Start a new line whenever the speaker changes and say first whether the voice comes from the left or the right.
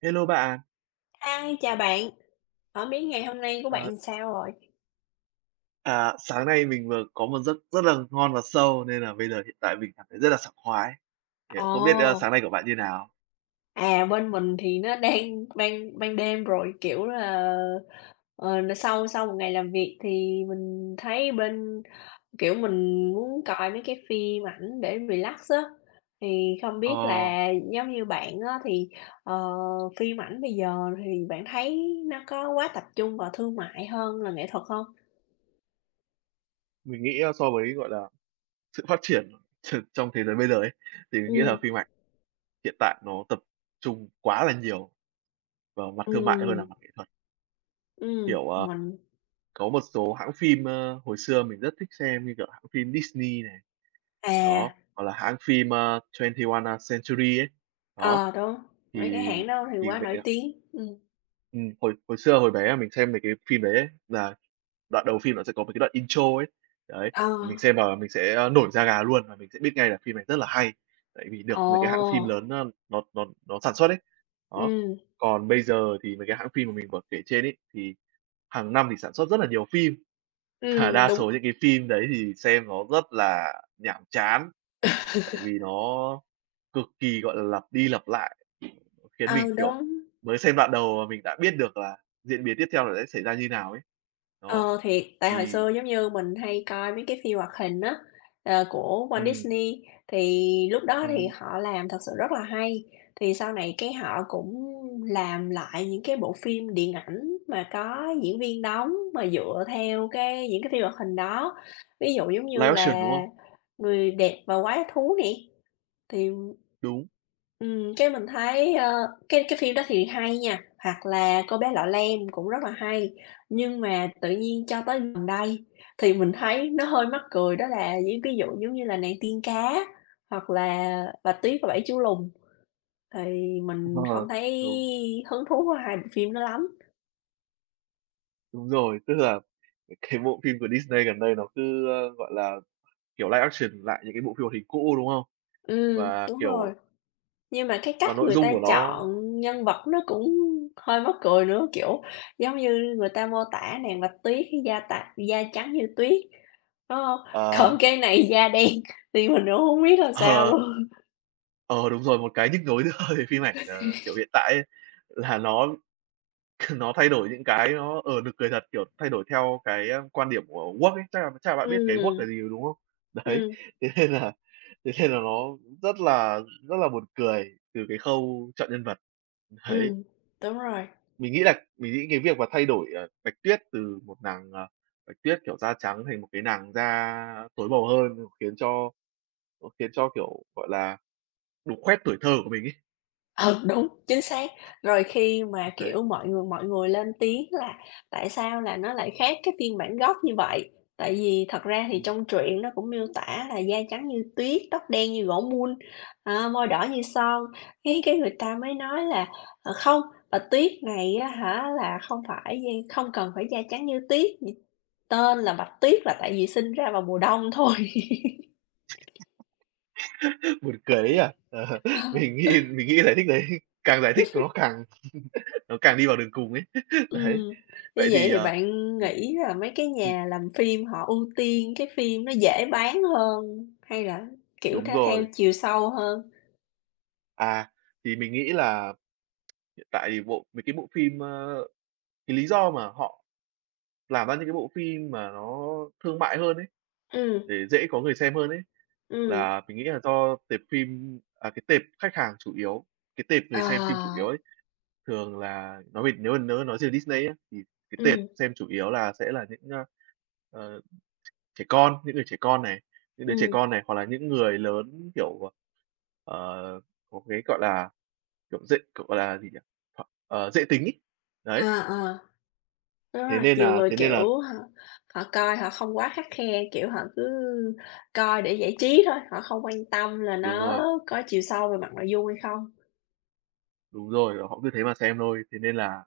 right: Hello bà.
left: Hi, chào bạn, hổng biết ngày hôm nay của bạn
right: Ờ.
left: làm sao rồi?
right: À, sáng nay mình vừa có một giấc rất là ngon và sâu nên là bây giờ hiện tại mình cảm thấy rất là sảng khoái. Thì không biết, ơ,
left: Ồ!
right: sáng nay của bạn như nào?
left: À, bên mình thì nó đang ban ban đêm rồi, kiểu là, ờ, n sau sau một ngày làm việc thì mình thấy bên, kiểu, mình muốn coi mấy cái phim ảnh để relax á. Thì không biết
right: Ờ.
left: là giống như bạn á thì, ờ, phim ảnh bây giờ thì bạn thấy nó có quá tập trung vào thương mại hơn là nghệ thuật không?
right: Mình nghĩ, a, so với, gọi là, sự phát triển tr trong thế giới bây giờ ấy, thì mình nghĩ là
left: Ừm.
right: phim ảnh hiện tại nó tập trung quá là nhiều vào mặt thương mại hơn
left: Ừm.
right: là mặt nghệ thuật.
left: Ừm,
right: Kiểu, ờ,
left: mình
right: có một số hãng phim, ơ, hồi xưa mình rất thích xem như, kiểu, hãng phim Disney này, đó,
left: À.
right: hoặc là hãng phim, ơ, Twenty One, a, Century ấy, đó,
left: Ờ, đúng, mấy cái
right: thì
left: hãng đó thì
right: thì
left: quá
right: mấy
left: nổi
right: cái
left: tiếng, ừm.
right: Ừm, hồi hồi xưa, hồi bé mà mình xem mấy cái phim đấy ấy, là đoạn đầu phim nó sẽ có mấy cái đoạn intro ấy, đấy,
left: Ờ.
right: và mình xem và mình sẽ nổi da gà luôn. Và mình sẽ biết ngay là phim này rất là hay, tại vì được mấy cái hãng phim lớn
left: Ồ!
right: nó nó nó nó sản xuất ấy. Đó.
left: Ừm.
right: Còn bây giờ thì mấy cái hãng phim mà mình vừa kể trên ấy, thì hằng năm thì sản xuất rất là nhiều phim, mà
left: Ừm,
right: đa
left: đúng.
right: số những cái phim đấy thì xem nó rất là nhàm chán. Tại vì nó cực kỳ, gọi là, lặp đi lặp lại, khiến mình,
left: Ừ,
right: kiểu,
left: đúng.
right: mới xem đoạn đầu mà mình đã biết được là diễn biến tiếp theo là sẽ xảy ra như nào ấy. Đó,
left: Ờ, thiệt, tại hồi
right: thì
left: xưa, giống như, mình hay coi mấy cái phim hoạt hình á, ờ, của Walt
right: Ừm.
left: Disney, thì lúc đó thì
right: Ừm.
left: họ làm thật sự rất là hay. Thì sau này cái họ cũng làm lại những cái bộ phim điện ảnh mà có diễn viên đóng mà dựa theo cái những cái phim hoạt hình đó. Ví dụ giống như
right: Live action, đúng
left: là
right: không?
left: "Người Đẹp Và Quái Thú" nè, thì,
right: Đúng.
left: ừm, cái mình thấy, ơ, cái cái phim đó thì hay nha, hoặc là "Cô bé Lọ Lem" cũng rất là hay. Nhưng mà tự nhiên cho tới gần đây thì mình thấy nó hơi mắc cười, đó là những cái vụ giống như là "Nàng Tiên Cá" hoặc là "Bạch Tuyết và Bảy Chú Lùn" thì mình
right: Ờ,
left: không thấy
right: đúng.
left: hứng thú với hai bộ phim đó lắm.
right: Đúng rồi, tức là cái bộ phim của Disney gần đây nó cứ, ơ, gọi là, kiểu, live action lại những cái bộ phim hoạt hình cũ, đúng không?
left: Ừm,
right: Và,
left: đúng rồi.
right: kiểu
left: Nhưng mà cái
right: và
left: cách
right: nội
left: người
right: dung
left: ta
right: của nó
left: chọn nhân vật nó cũng hơi mắc cười nữa. Kiểu, giống như người ta mô tả nàng Bạch Tuyết da tạ da trắng như tuyết, đúng hông? Còn
right: À!
left: cái này da đen thì mình cũng hổng biết làm sao
right: À!
left: luôn?
right: Ờ, đúng rồi, một cái nhức nhối nữa về phim ảnh, ờ, kiểu, hiện tại ấy là nó nó thay đổi những cái nó, ờ, nực cười thật, kiểu, thay đổi theo cái quan điểm của Walt ấy. Chắc là chắc là bạn biết cái Walt là
left: Ừm.
right: gì rồi, đúng không? Đấy,
left: Ừm.
right: thế nên là thế nên là nó rất là rất là buồn cười từ cái khâu chọn nhân vật. Đấy.
left: Ừm, đúng rồi.
right: Mình nghĩ là mình nghĩ cái việc mà thay đổi, ờ, Bạch Tuyết từ một nàng, à, Bạch Tuyết, kiểu, da trắng thành một cái nàng da tối màu hơn khiến cho, ơ, khiến cho, kiểu, gọi là, đục khoét tuổi thơ của mình ấy.
left: Ừ, đúng, chính xác. Rồi khi mà,
right: Đấy.
left: kiểu, mọi người mọi người lên tiếng là "Tại sao là nó lại khác cái phiên bản gốc như vậy?" Tại vì thật ra thì
right: Ừm.
left: trong truyện nó cũng miêu tả là "da trắng như tuyết, tóc đen như gỗ mun, à, môi đỏ như son." Cái cái người ta mới nói là "Ờ, không, Bạch Tuyết này á hả là không phải da không cần phải da trắng như tuyết. [unintelligible] Tên là Bạch Tuyết là tại vì sinh ra vào mùa đông thôi."
right: Buồn cười đấy nhỉ? Ờ,
left: Ờ.
right: mình nghĩ mình nghĩ giải thích đấy càng giải thích nó càng nó càng đi vào đường cùng ấy. Đấy,
left: Ừm, như
right: vậy
left: vậy
right: thì,
left: thì
right: ờ
left: bạn
right: ừm,
left: nghĩ là mấy cái
right: ừm.
left: nhà làm phim họ ưu tiên cái phim nó dễ bán hơn hay là, kiểu,
right: Đúng
left: theo theo
right: rồi.
left: chiều sâu hơn?
right: À, thì mình nghĩ là, hiện tại thì bộ mấy cái bộ phim, ơ cái lý do mà họ làm ra những cái bộ phim mà nó thương mại hơn ấy
left: Ừm.
right: để dễ có người xem hơn ấy,
left: Ừm.
right: là mình nghĩ là do tệp phim à, cái tệp khách hàng chủ yếu, cái tệp người xem phim chủ yếu
left: Ờ.
right: ấy thường là nói về nếu mà nếu mà nói về Disney á thì cái tệp
left: Ừm.
right: xem chủ yếu là sẽ là những, ơ, ờ, tr trẻ con, những người trẻ con này, những đứa trẻ
left: Ừm.
right: con này hoặc là những người lớn, kiểu, ờ, ờ, có cái, gọi là, kiểu, dễ kiểu, gọi là gì nhỉ? Ờ, dễ tính ấy. Đấy!
left: À, ờ. Đúng
right: Thế
left: rồi,
right: nên
left: nhiều
right: nà
left: người,
right: thế nên là
left: kiểu, họ họ coi họ không quá khắt khe. Kiểu, họ cứ coi để giải trí thôi, họ không quan tâm là
right: Đúng rồi.
left: nó có chiều sâu về mặt nội dung hay không.
right: Đúng rồi, họ cứ thế mà xem thôi. Thế nên là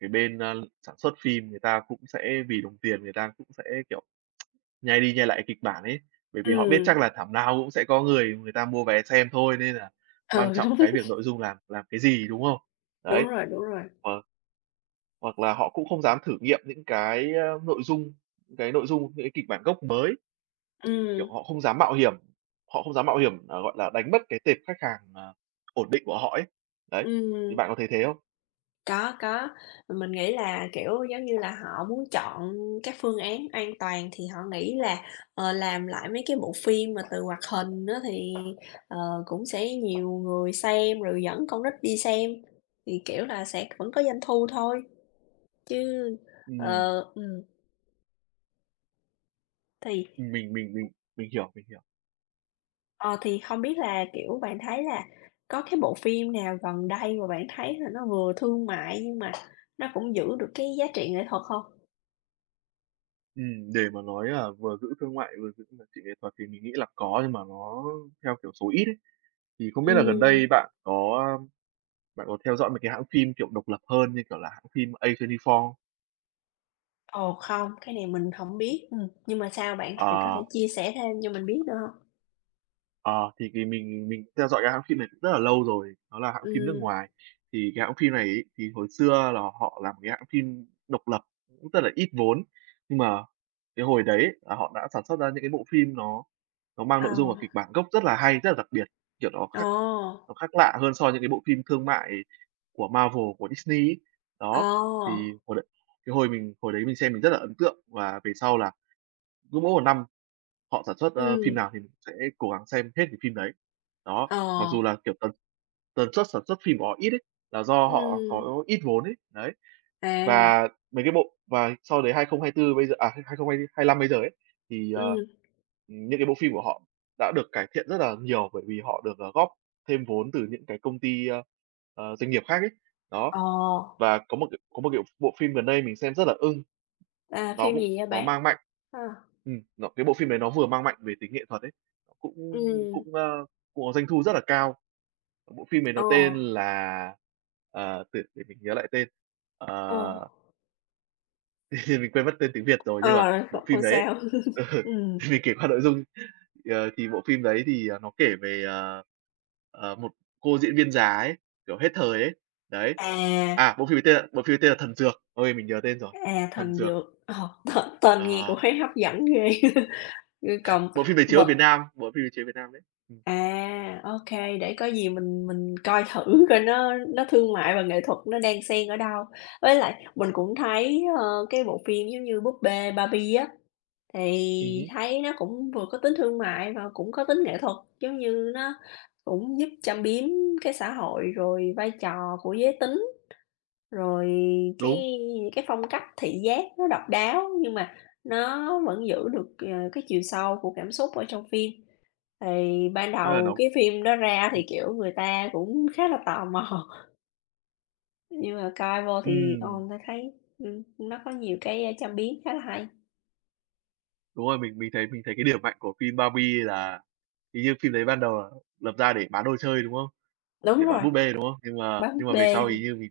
right: cái bên, ơ, sản xuất phim người ta cũng sẽ vì đồng tiền người ta cũng sẽ, kiểu, nhai đi nhai lại kịch bản ấy, bởi vì họ biết chắc
left: Ừm.
right: là thảm nào cũng sẽ có người người ta mua vé xem thôi, nên là quan
left: Ừ, đúng.
right: trọng cái việc nội dung làm làm cái gì, đúng không? Đấy,
left: Đúng rồi, đúng rồi.
right: hoặc hoặc là họ cũng không dám thử nghiệm những cái, a, nội dung cái nội dung, những cái kịch bản gốc mới. Kiểu,
left: Ừm.
right: họ không dám mạo hiểm họ không dám mạo hiểm, à, gọi là, đánh mất cái tệp khách hàng, ờ, ổn định của họ ấy. Đấy, thì
left: Ừm.
right: bạn có thấy thế không?
left: Có, có. Mình nghĩ là, kiểu, giống như là, họ muốn chọn các phương án an toàn thì họ nghĩ là, ờ, làm lại mấy cái bộ phim mà từ hoạt hình á, thì, ờ, cũng sẽ nhiều người xem rồi dẫn con nít đi xem, thì, kiểu là, sẽ cũng có doanh thu thôi. Chứ,
right: Ừm.
left: ờ ừm. Thì
right: Mình mình mình mình hiểu, mình hiểu.
left: ờ, thì không biết là, kiểu, bạn thấy là có cái bộ phim nào gần đây mà bạn thấy là nó vừa thương mại, nhưng mà nó cũng giữ được cái giá trị nghệ thuật không?
right: Ừm, để mà nói là vừa giữ thương mại vừa giữ gìn nghệ thuật thì mình nghĩ là có, nhưng mà nó theo kiểu số ít ấy. Thì không biết là gần
left: Ừm.
right: đây bạn có, a, bạn có theo dõi mấy cái hãng phim, kiểu, độc lập hơn, như kiểu là, hãng phim A24 không?
left: Ồ, không, cái này mình hổng biết, ừm. Nhưng mà sao bạn, bạn có
right: Ờ.
left: thể chia sẻ thêm cho mình biết được hông?
right: Ờ, thì vì mình mình theo dõi cái hãng phim này cũng rất là lâu rồi. Đó là hãng phim nước
left: Ừm.
right: ngoài. Thì cái hãng phim này ấy, thì hồi xưa là họ làm cái hãng phim độc lập, cũng rất là ít vốn. Nhưng mà cái hồi đấy, là họ đã sản xuất ra những cái bộ phim nó nó mang
left: Ờ.
right: nội dung và kịch bản gốc rất là hay, rất là đặc biệt, kiểu, nó khác
left: Ồ!
right: nó khác lạ hơn so với cái bộ phim thương mại của Marvel, của Disney ấy. Đó, thì
left: Ồ!
right: hồi đấy cái hồi mình hồi đấy mình xem mình rất là ấn tượng, và về sau là cứ mỗi một năm họ sản xuất, ơ, phim
left: Ừm.
right: nào thì cũng sẽ cố gắng xem hết cái phim đấy. Đó, mặc dù
left: Ờ.
right: là, kiểu, tần tần suất sản xuất phim của họ ít ấy, là do họ
left: Ừm.
right: có ít vốn ấy, đấy.
left: À.
right: Và mấy cái bộ và sau đấy 2024 bây giờ à, 2025 bây giờ ấy, thì, ờ,
left: Ừm.
right: những cái bộ phim của họ đã được cải thiện rất là nhiều bởi vì họ được, ờ, góp thêm vốn từ những cái công ty, ơ, ờ, doanh nghiệp khác ấy. Đó.
left: Ồ.
right: Và có một cái có một, kiểu, bộ phim gần đây mình xem rất là ưng.
left: À,
right: Nó
left: phim
right: cũng
left: gì vậy
right: nó
left: bạn?
right: mang mạnh
left: Ờ.
right: ừm, nó cái bộ phim đấy nó vừa mang mạnh về tính nghệ thuật ấy, cũng
left: Ừm.
right: cũng, ơ, cũng có doanh thu rất là cao. Bộ phim này nó
left: Ồ.
right: tên là, ờ, từ để mình nhớ lại tên.
left: Ồ.
right: Ờ. Mình quên mất tên tiếng Việt rồi nhưng mà
left: Ờ, kh
right: bộ phim
left: không
right: đấy ấy
left: sao,
right: ừ,
left: ừm.
right: mình kể qua nội dung, ờ, thì bộ phim đấy thì nó kể về, ờ, ờ, một cô diễn viên già ấy, kiểu, hết thời ấy, đấy.
left: À.
right: À, bộ phim ấy tên là bộ phim ấy tên là "Thần dược." Ôi, mình nhớ tên rồi!
left: À,
right: "Thần
left: "Thần
right: dược."
left: dược", ờ, t tên nghe
right: Ờ.
left: cũng thấy hấp dẫn ghê! Ư, cồng
right: Bộ phim đấy
left: m
right: chiếu ở Việt Nam, bộ phim đấy chiếu Việt Nam đấy. Ừm.
left: À, OK, để có gì mình mình coi thử coi nó nó thương mại và nghệ thuật nó đang xen ở đâu. Với lại mình cũng thấy, ơ, cái bộ phim giống như "Búp bê Barbie" á
right: Ừ
left: thì
right: hứ.
left: thấy nó cũng vừa có tính thương mại và cũng có tính nghệ thuật, giống như nó cũng giúp châm biếm cái xã hội, rồi vai trò của giới tính, rồi
right: Đúng.
left: cái cái phong cách thị giác nó độc đáo, nhưng mà nó vẫn giữ được, à, cái chiều sâu của cảm xúc ở trong phim. Thì ban
right: Tức là
left: đầu
right: nó
left: cái phim đó ra thì,
right: ừm.
left: kiểu, người ta cũng khá là tò mò. Nhưng mà coi vô thì, ờ,
right: Ừm.
left: người ta thấy, ừm, nó có nhiều cái châm biến khá là hay.
right: Đúng rồi, mình mình thấy mình thấy cái điểm mạnh của phim "Barbie" là hình như phim đấy ban đầu là lập ra để bán đồ chơi, đúng không?
left: Đúng
right: Để bán
left: rồi.
right: búp bê, đúng không? Nhưng mà
left: Bán búp
right: nhưng mà về
left: bê.
right: sau hình như vì,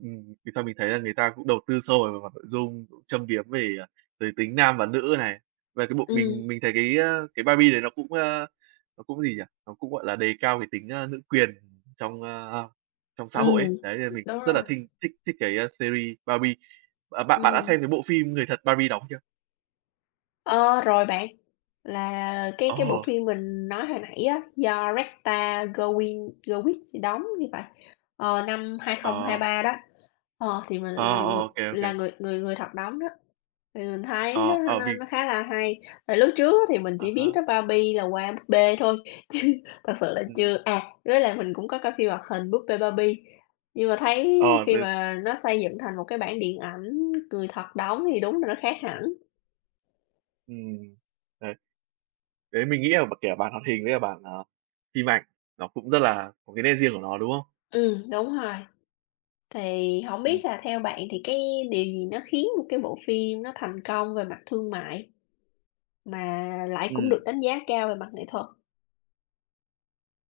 right: ừm, về sau mình thấy là người ta cũng đầu tư sâu về mặt nội dung, cũng châm biếm về, à, về tính nam và nữ này. Và cái bộ mình
left: Ừm.
right: mình thấy, a, cái cái "Barbie" đấy nó cũng, ơ, nó cũng gì nhỉ? Nó cũng, gọi là, đề cao cái tính, a, nữ quyền trong, a, trong xã hội ấy,
left: Ừm,
right: đấy, nên là mình
left: đúng
right: cũng rất
left: rồi.
right: là thinh thích thích cái, a, series "Barbie." Bạn bạn bạn đã
left: Ừm.
right: xem cái bộ phim người thật "Barbie" đóng chưa?
left: Ờ, rồi bạn. Là cái cái bộ
right: Ồ!
left: phim mình nói hồi nãy á, do Ryan Gosling gì đóng thì phải, ờ, năm
right: Ờ.
left: 2023 đó, ờ, thì mình
right: Ờ, ờ,
left: mình người
right: ô kê, ô
left: là
right: kê.
left: người người người thật đóng đó, thì mình thấy nó
right: Ờ, ờ,
left: nó
right: mình
left: nó khá là hay. Tại lúc trước á thì mình
right: À
left: chỉ biết
right: há.
left: đó Barbie là qua búp bê thôi, chứ thật sự là
right: Ừm.
left: chưa à, với lại mình cũng có coi phim hoạt hình "Búp bê Barbie." Nhưng mà thấy
right: Ờ,
left: khi
right: v
left: mà nó xây dựng thành một cái bản điện ảnh người thật đóng thì đúng là nó khác hẳn.
right: Ừm, đấy. Đấy, mình nghĩ là b kiểu, bản hoạt hình với cả bản, à, phim ảnh, nó cũng rất là có cái nét riêng của nó, đúng không?
left: Ừm, đúng rồi. Thì hổng
right: Ừm.
left: biết là theo bạn thì cái điều gì nó khiến một cái bộ phim nó thành công về mặt thương mại, mà lại cũng
right: Ừm.
left: được đánh giá cao về mặt nghệ thuật?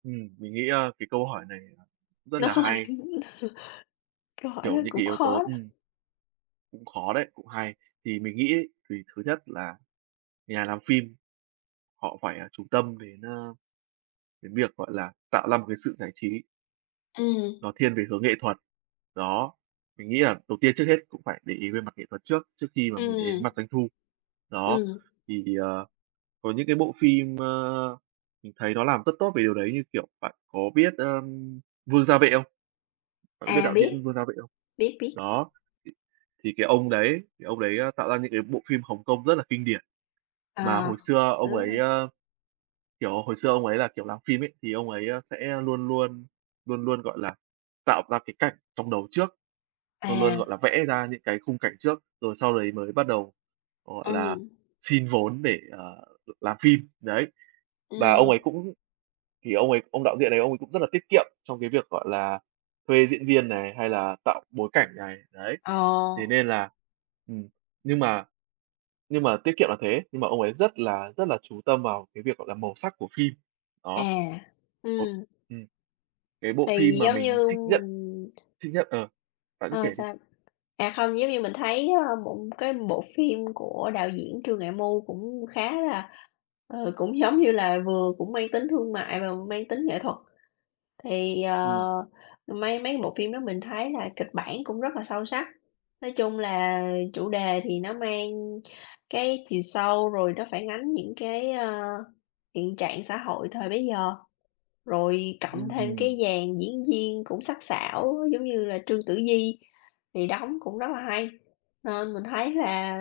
right: Ừm, mình nghĩ, a, cái câu hỏi này cũng rất
left: Nó
right: là
left: hơi [unintelligible]
right: hay.
left: câu hỏi đó
right: Kiểu, những cái
left: cũng
right: yếu tố
left: khó đó.
right: ừm. Cũng khó đấy, cũng hay. Thì mình nghĩ ấy, thì thứ nhất là nhà làm phim họ phải, à, chú tâm đến, ơ, cái việc, gọi là, tạo ra một cái sự giải trí
left: Ừm.
right: nó thiên về hướng nghệ thuật, đó. Mình nghĩ là đầu tiên trước hết cũng phải để ý về mặt nghệ thuật trước, trước khi mà mình để ý đến
left: Ừm.
right: mặt doanh thu. Đó,
left: Ừm.
right: thì, ờ, có những cái bộ phim, ơ, mình thấy nó làm rất tốt về điều đấy như, kiểu, bạn có biết, ơm, Vương Gia Vệ không? Bạn có biết
left: À,
right: đạo diễn
left: biết.
right: Vương Gia Vệ không?
left: Biết, biết.
right: Đó, thì thì cái ông đấy cái ông đấy, ơ, tạo ra những cái bộ phim Hồng Kông rất là kinh điển. Mà
left: À.
right: hồi xưa ông ấy,
left: A!
right: ơ, kiểu, hồi xưa ông ấy là, kiểu, làm phim ấy, thì ông ấy, ơ, sẽ luôn luôn luôn luôn, gọi là, tạo ra cái cảnh trong đầu trước, luôn luôn,
left: À.
right: gọi là, vẽ ra những cái khung cảnh trước, rồi sau đấy mới bắt đầu, gọi là,
left: Ừm.
right: xin vốn để, ờ, được làm phim, đấy. Và ông ấy
left: Ừm.
right: cũng thì ông ấy, ông đạo diện này ông ấy cũng rất là tiết kiệm trong cái việc, gọi là, thuê diễn viên này, hay là tạo bối cảnh này, đấy. Thế
left: Ờ
right: nên là ừm, nhưng mà nhưng mà tiết kiệm là thế, nhưng mà ông ấy rất là rất là chú tâm vào cái việc, gọi là, màu sắc của phim,
left: À,
right: đó. Ồ,
left: ừm.
right: ừm, cái bộ phim
left: Thì
right: mà
left: giống
right: mình
left: như
right: thích nhất
left: mình
right: thích nhất ờ, bạn cứ
left: Ờ,
right: kể đi.
left: sao? À, không, giống như mình thấy, ờ, một cái bộ phim của đạo diễn Trương Nghệ Mưu cũng khá là ờ, cũng giống như là vừa cũng mang tính thương mại và mang tính nghệ thuật. Thì, ờ,
right: Ừm.
left: mấy mấy cái bộ phim đó mình thấy là kịch bản cũng rất là sâu sắc. Nói chung là chủ đề thì nó mang cái chiều sâu rồi nó phản ánh những cái, ơ, hiện trạng xã hội thời bấy giờ. Rồi cộng thêm cái
right: [unintelligible]
left: dàn diễn viên cũng sắc sảo giống như là Trương Tử Di thì đóng cũng rất là hay, nên mình thấy là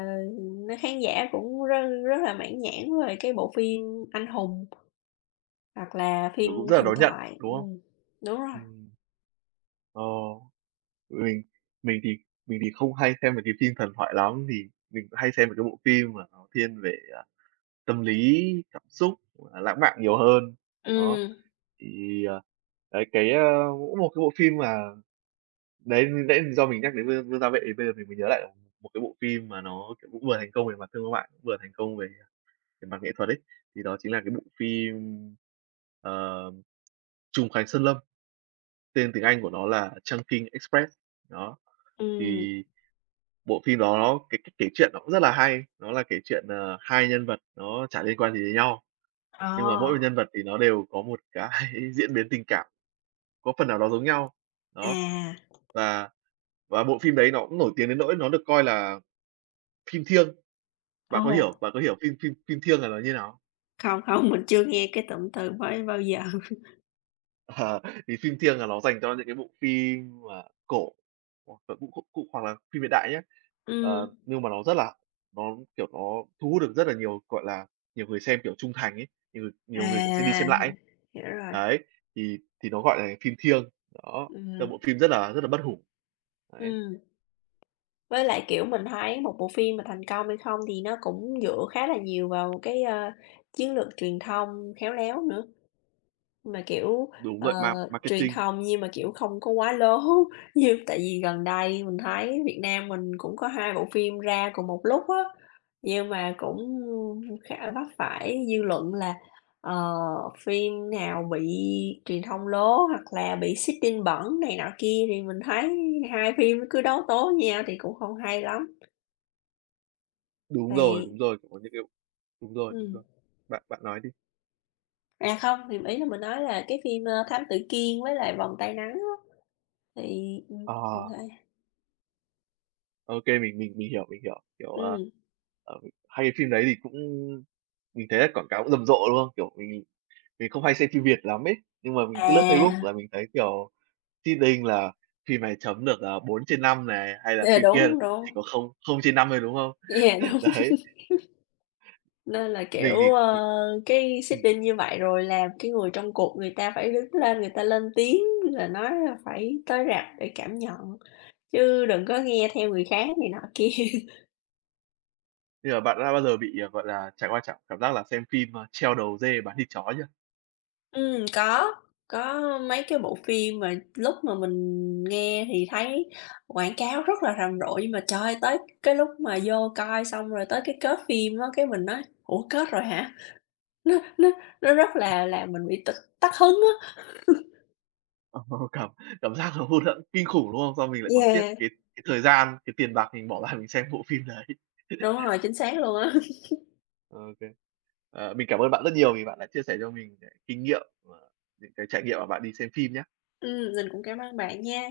left: khán giả cũng rất rất là mãn nhãn về cái bộ phim anh hùng hoặc là phim
right: Kiểu, cũng rất là
left: "Thần
right: đón nhận,
left: thoại"
right: đúng không?
left: ừm, đúng rồi.
right: Ừm. Ờ, mình mình thì mình thì không hay xem mấy cái phim thần thoại lắm vì mình hay xem mấy cái bộ phim mà nó thiên về, ờ, tâm lý, cảm xúc, hoặc là lãng mạn nhiều hơn, đó.
left: Ừm.
right: Thì, ờ, đấy, cái, ơ, mỗi một cái bộ phim mà đấy, mình nãy do mình nhắc đến Vương Vương Gia Vệ thì bây giờ mình mới nhớ lại một cái bộ phim mà nó, kiểu, cũng vừa thành công về mặt thương mại, vừa thành công về mặt nghệ thuật ấy. Thì đó chính là cái bộ phim, ờm, "Trùng Khánh Sơn Lâm", tên tiếng Anh của nó là "Chungking Express", đó.
left: Ừm.
right: Thì bộ phim đó nó cái cách kể truyện nó cũng rất là hay, nó là kể chuyện, ờ, hai nhân vật nó chả liên quan gì đến nhau, nhưng mà mỗi
left: Ờ.
right: một nhân vật thì nó đều có một cái diễn biến tình cảm có phần nào đó giống nhau, đó.
left: À.
right: Và và bộ phim đấy nó cũng nổi tiếng đến nỗi nó được coi là phim "thiêng". Bạn có
left: Ồ.
right: hiểu bạn có hiểu phim phim phim "thiêng" là nó như nào không?
left: Không, không, mình chưa nghe cái tụm từ mới bao giờ.
right: Ờ, thì phim "thiêng" là nó dành cho những cái bộ phim mà cổ hoặc là cụ các cụ, hoặc là phim hiện đại nhá,
left: Ừm.
right: ờ nhưng mà nó rất là nó, kiểu, nó thu hút được rất là nhiều, gọi là, nhiều người xem, kiểu, trung thành ấy, nh nhiều người, kiểu, xem đi xem
left: À, h
right: lại ấy.
left: hiểu rồi.
right: Đấy, thì thì nó gọi là phim "thiêng", đó, tức
left: Ừm.
right: là bộ phim rất là rất là bất hủ. Đấy.
left: Ừm. Với lại, kiểu, mình thấy một bộ phim mà thành công hay không thì nó cũng dựa khá là nhiều vào cái, a, chiến lược truyền thông khéo léo nữa, mà, kiểu,
right: Đúng
left: ờ,
right: vậy, ma
left: truyền
right: marketing.
left: thông nhiên mà, kiểu,
right: Ừm.
left: không có quá lố. Như tại vì gần đây mình thấy Việt Nam mình cũng có 2 bộ phim ra cùng một lúc á, nhưng mà cũng khá là vấp phải dư luận là, ờ, phim nào bị truyền thông lố hoặc là bị seeding bẩn này nọ kia, thì mình thấy hai phim nó cứ đấu tố nhau thì cũng không hay lắm.
right: Đúng rồi,
left: Thì
right: đúng rồi, cũng có những cái đúng rồi, đúng
left: Ừm.
right: rồi. Bạn bạn nói đi!
left: À, không, thì ý là mình nói là cái phim, ờ, Thám tử Kiên với lại Vòng tay nắng á, thì, ừm, mình
right: Ờ.
left: phải
right: Ô kê, mình mình mình hiểu, mình hiểu, kiểu, ờ,
left: Ừm.
right: ờ, hai cái phim đấy thì cũng mình thấy là quảng cáo rầm rộ, đúng không? Kiểu, mình mình mình không hay xem phim Việt lắm ấy, nhưng mà mình cứ lướt Facebook
left: À.
right: là mình thấy kiểu seeding là phim này chấm được, ờ, 4/5 này, hay là
left: Yeah,
right: phim kia
left: đúng,
right: chỉ
left: đúng.
right: có không không trên 5 thôi, đúng không?
left: Yeah, đúng.
right: Đấy.
left: Nên là, kiểu,
right: Mình thì, ừ
left: ờ, cái
right: ừm.
left: seeding như vậy rồi làm cái người trong cuộc người ta phải đứng lên, người ta lên tiếng là nói là phải tới rạp để cảm nhận, chứ đừng có nghe theo người khác này nọ kia.
right: Bây giờ bạn đã bao giờ bị, ờ, gọi là, trải qua trạng cảm giác là xem phim, ờ, treo đầu dê bán thịt chó chưa?
left: Ừm, có, có mấy cái bộ phim mà lúc mà mình nghe thì thấy quảng cáo rất là rầm rộ, nhưng mà, trời ơi, tới cái lúc mà vô coi xong rồi tới cái kết phim á, cái mình nói: "Ủa, kết rồi hả?!" Nó nó nó rất
right: [unintelligible]
left: là làm mình bị tịch tắt hứng á.
right: Cảm cảm giác nó hụt hẫng kinh khủng, đúng không? Xong mình lại còn tiếc
left: Yeah.
right: cái cái thời gian, cái tiền bạc mình bỏ ra mình xem bộ phim đấy.
left: Đúng rồi, chính xác luôn á.
right: Ô kê. Ờ, mình cảm ơn bạn rất nhiều vì bạn đã chia sẻ cho mình nh kinh nghiệm và những cái trải nghiệm mà bạn đi xem phim nhá.
left: Ừm, mình cũng cám ơn bạn nha!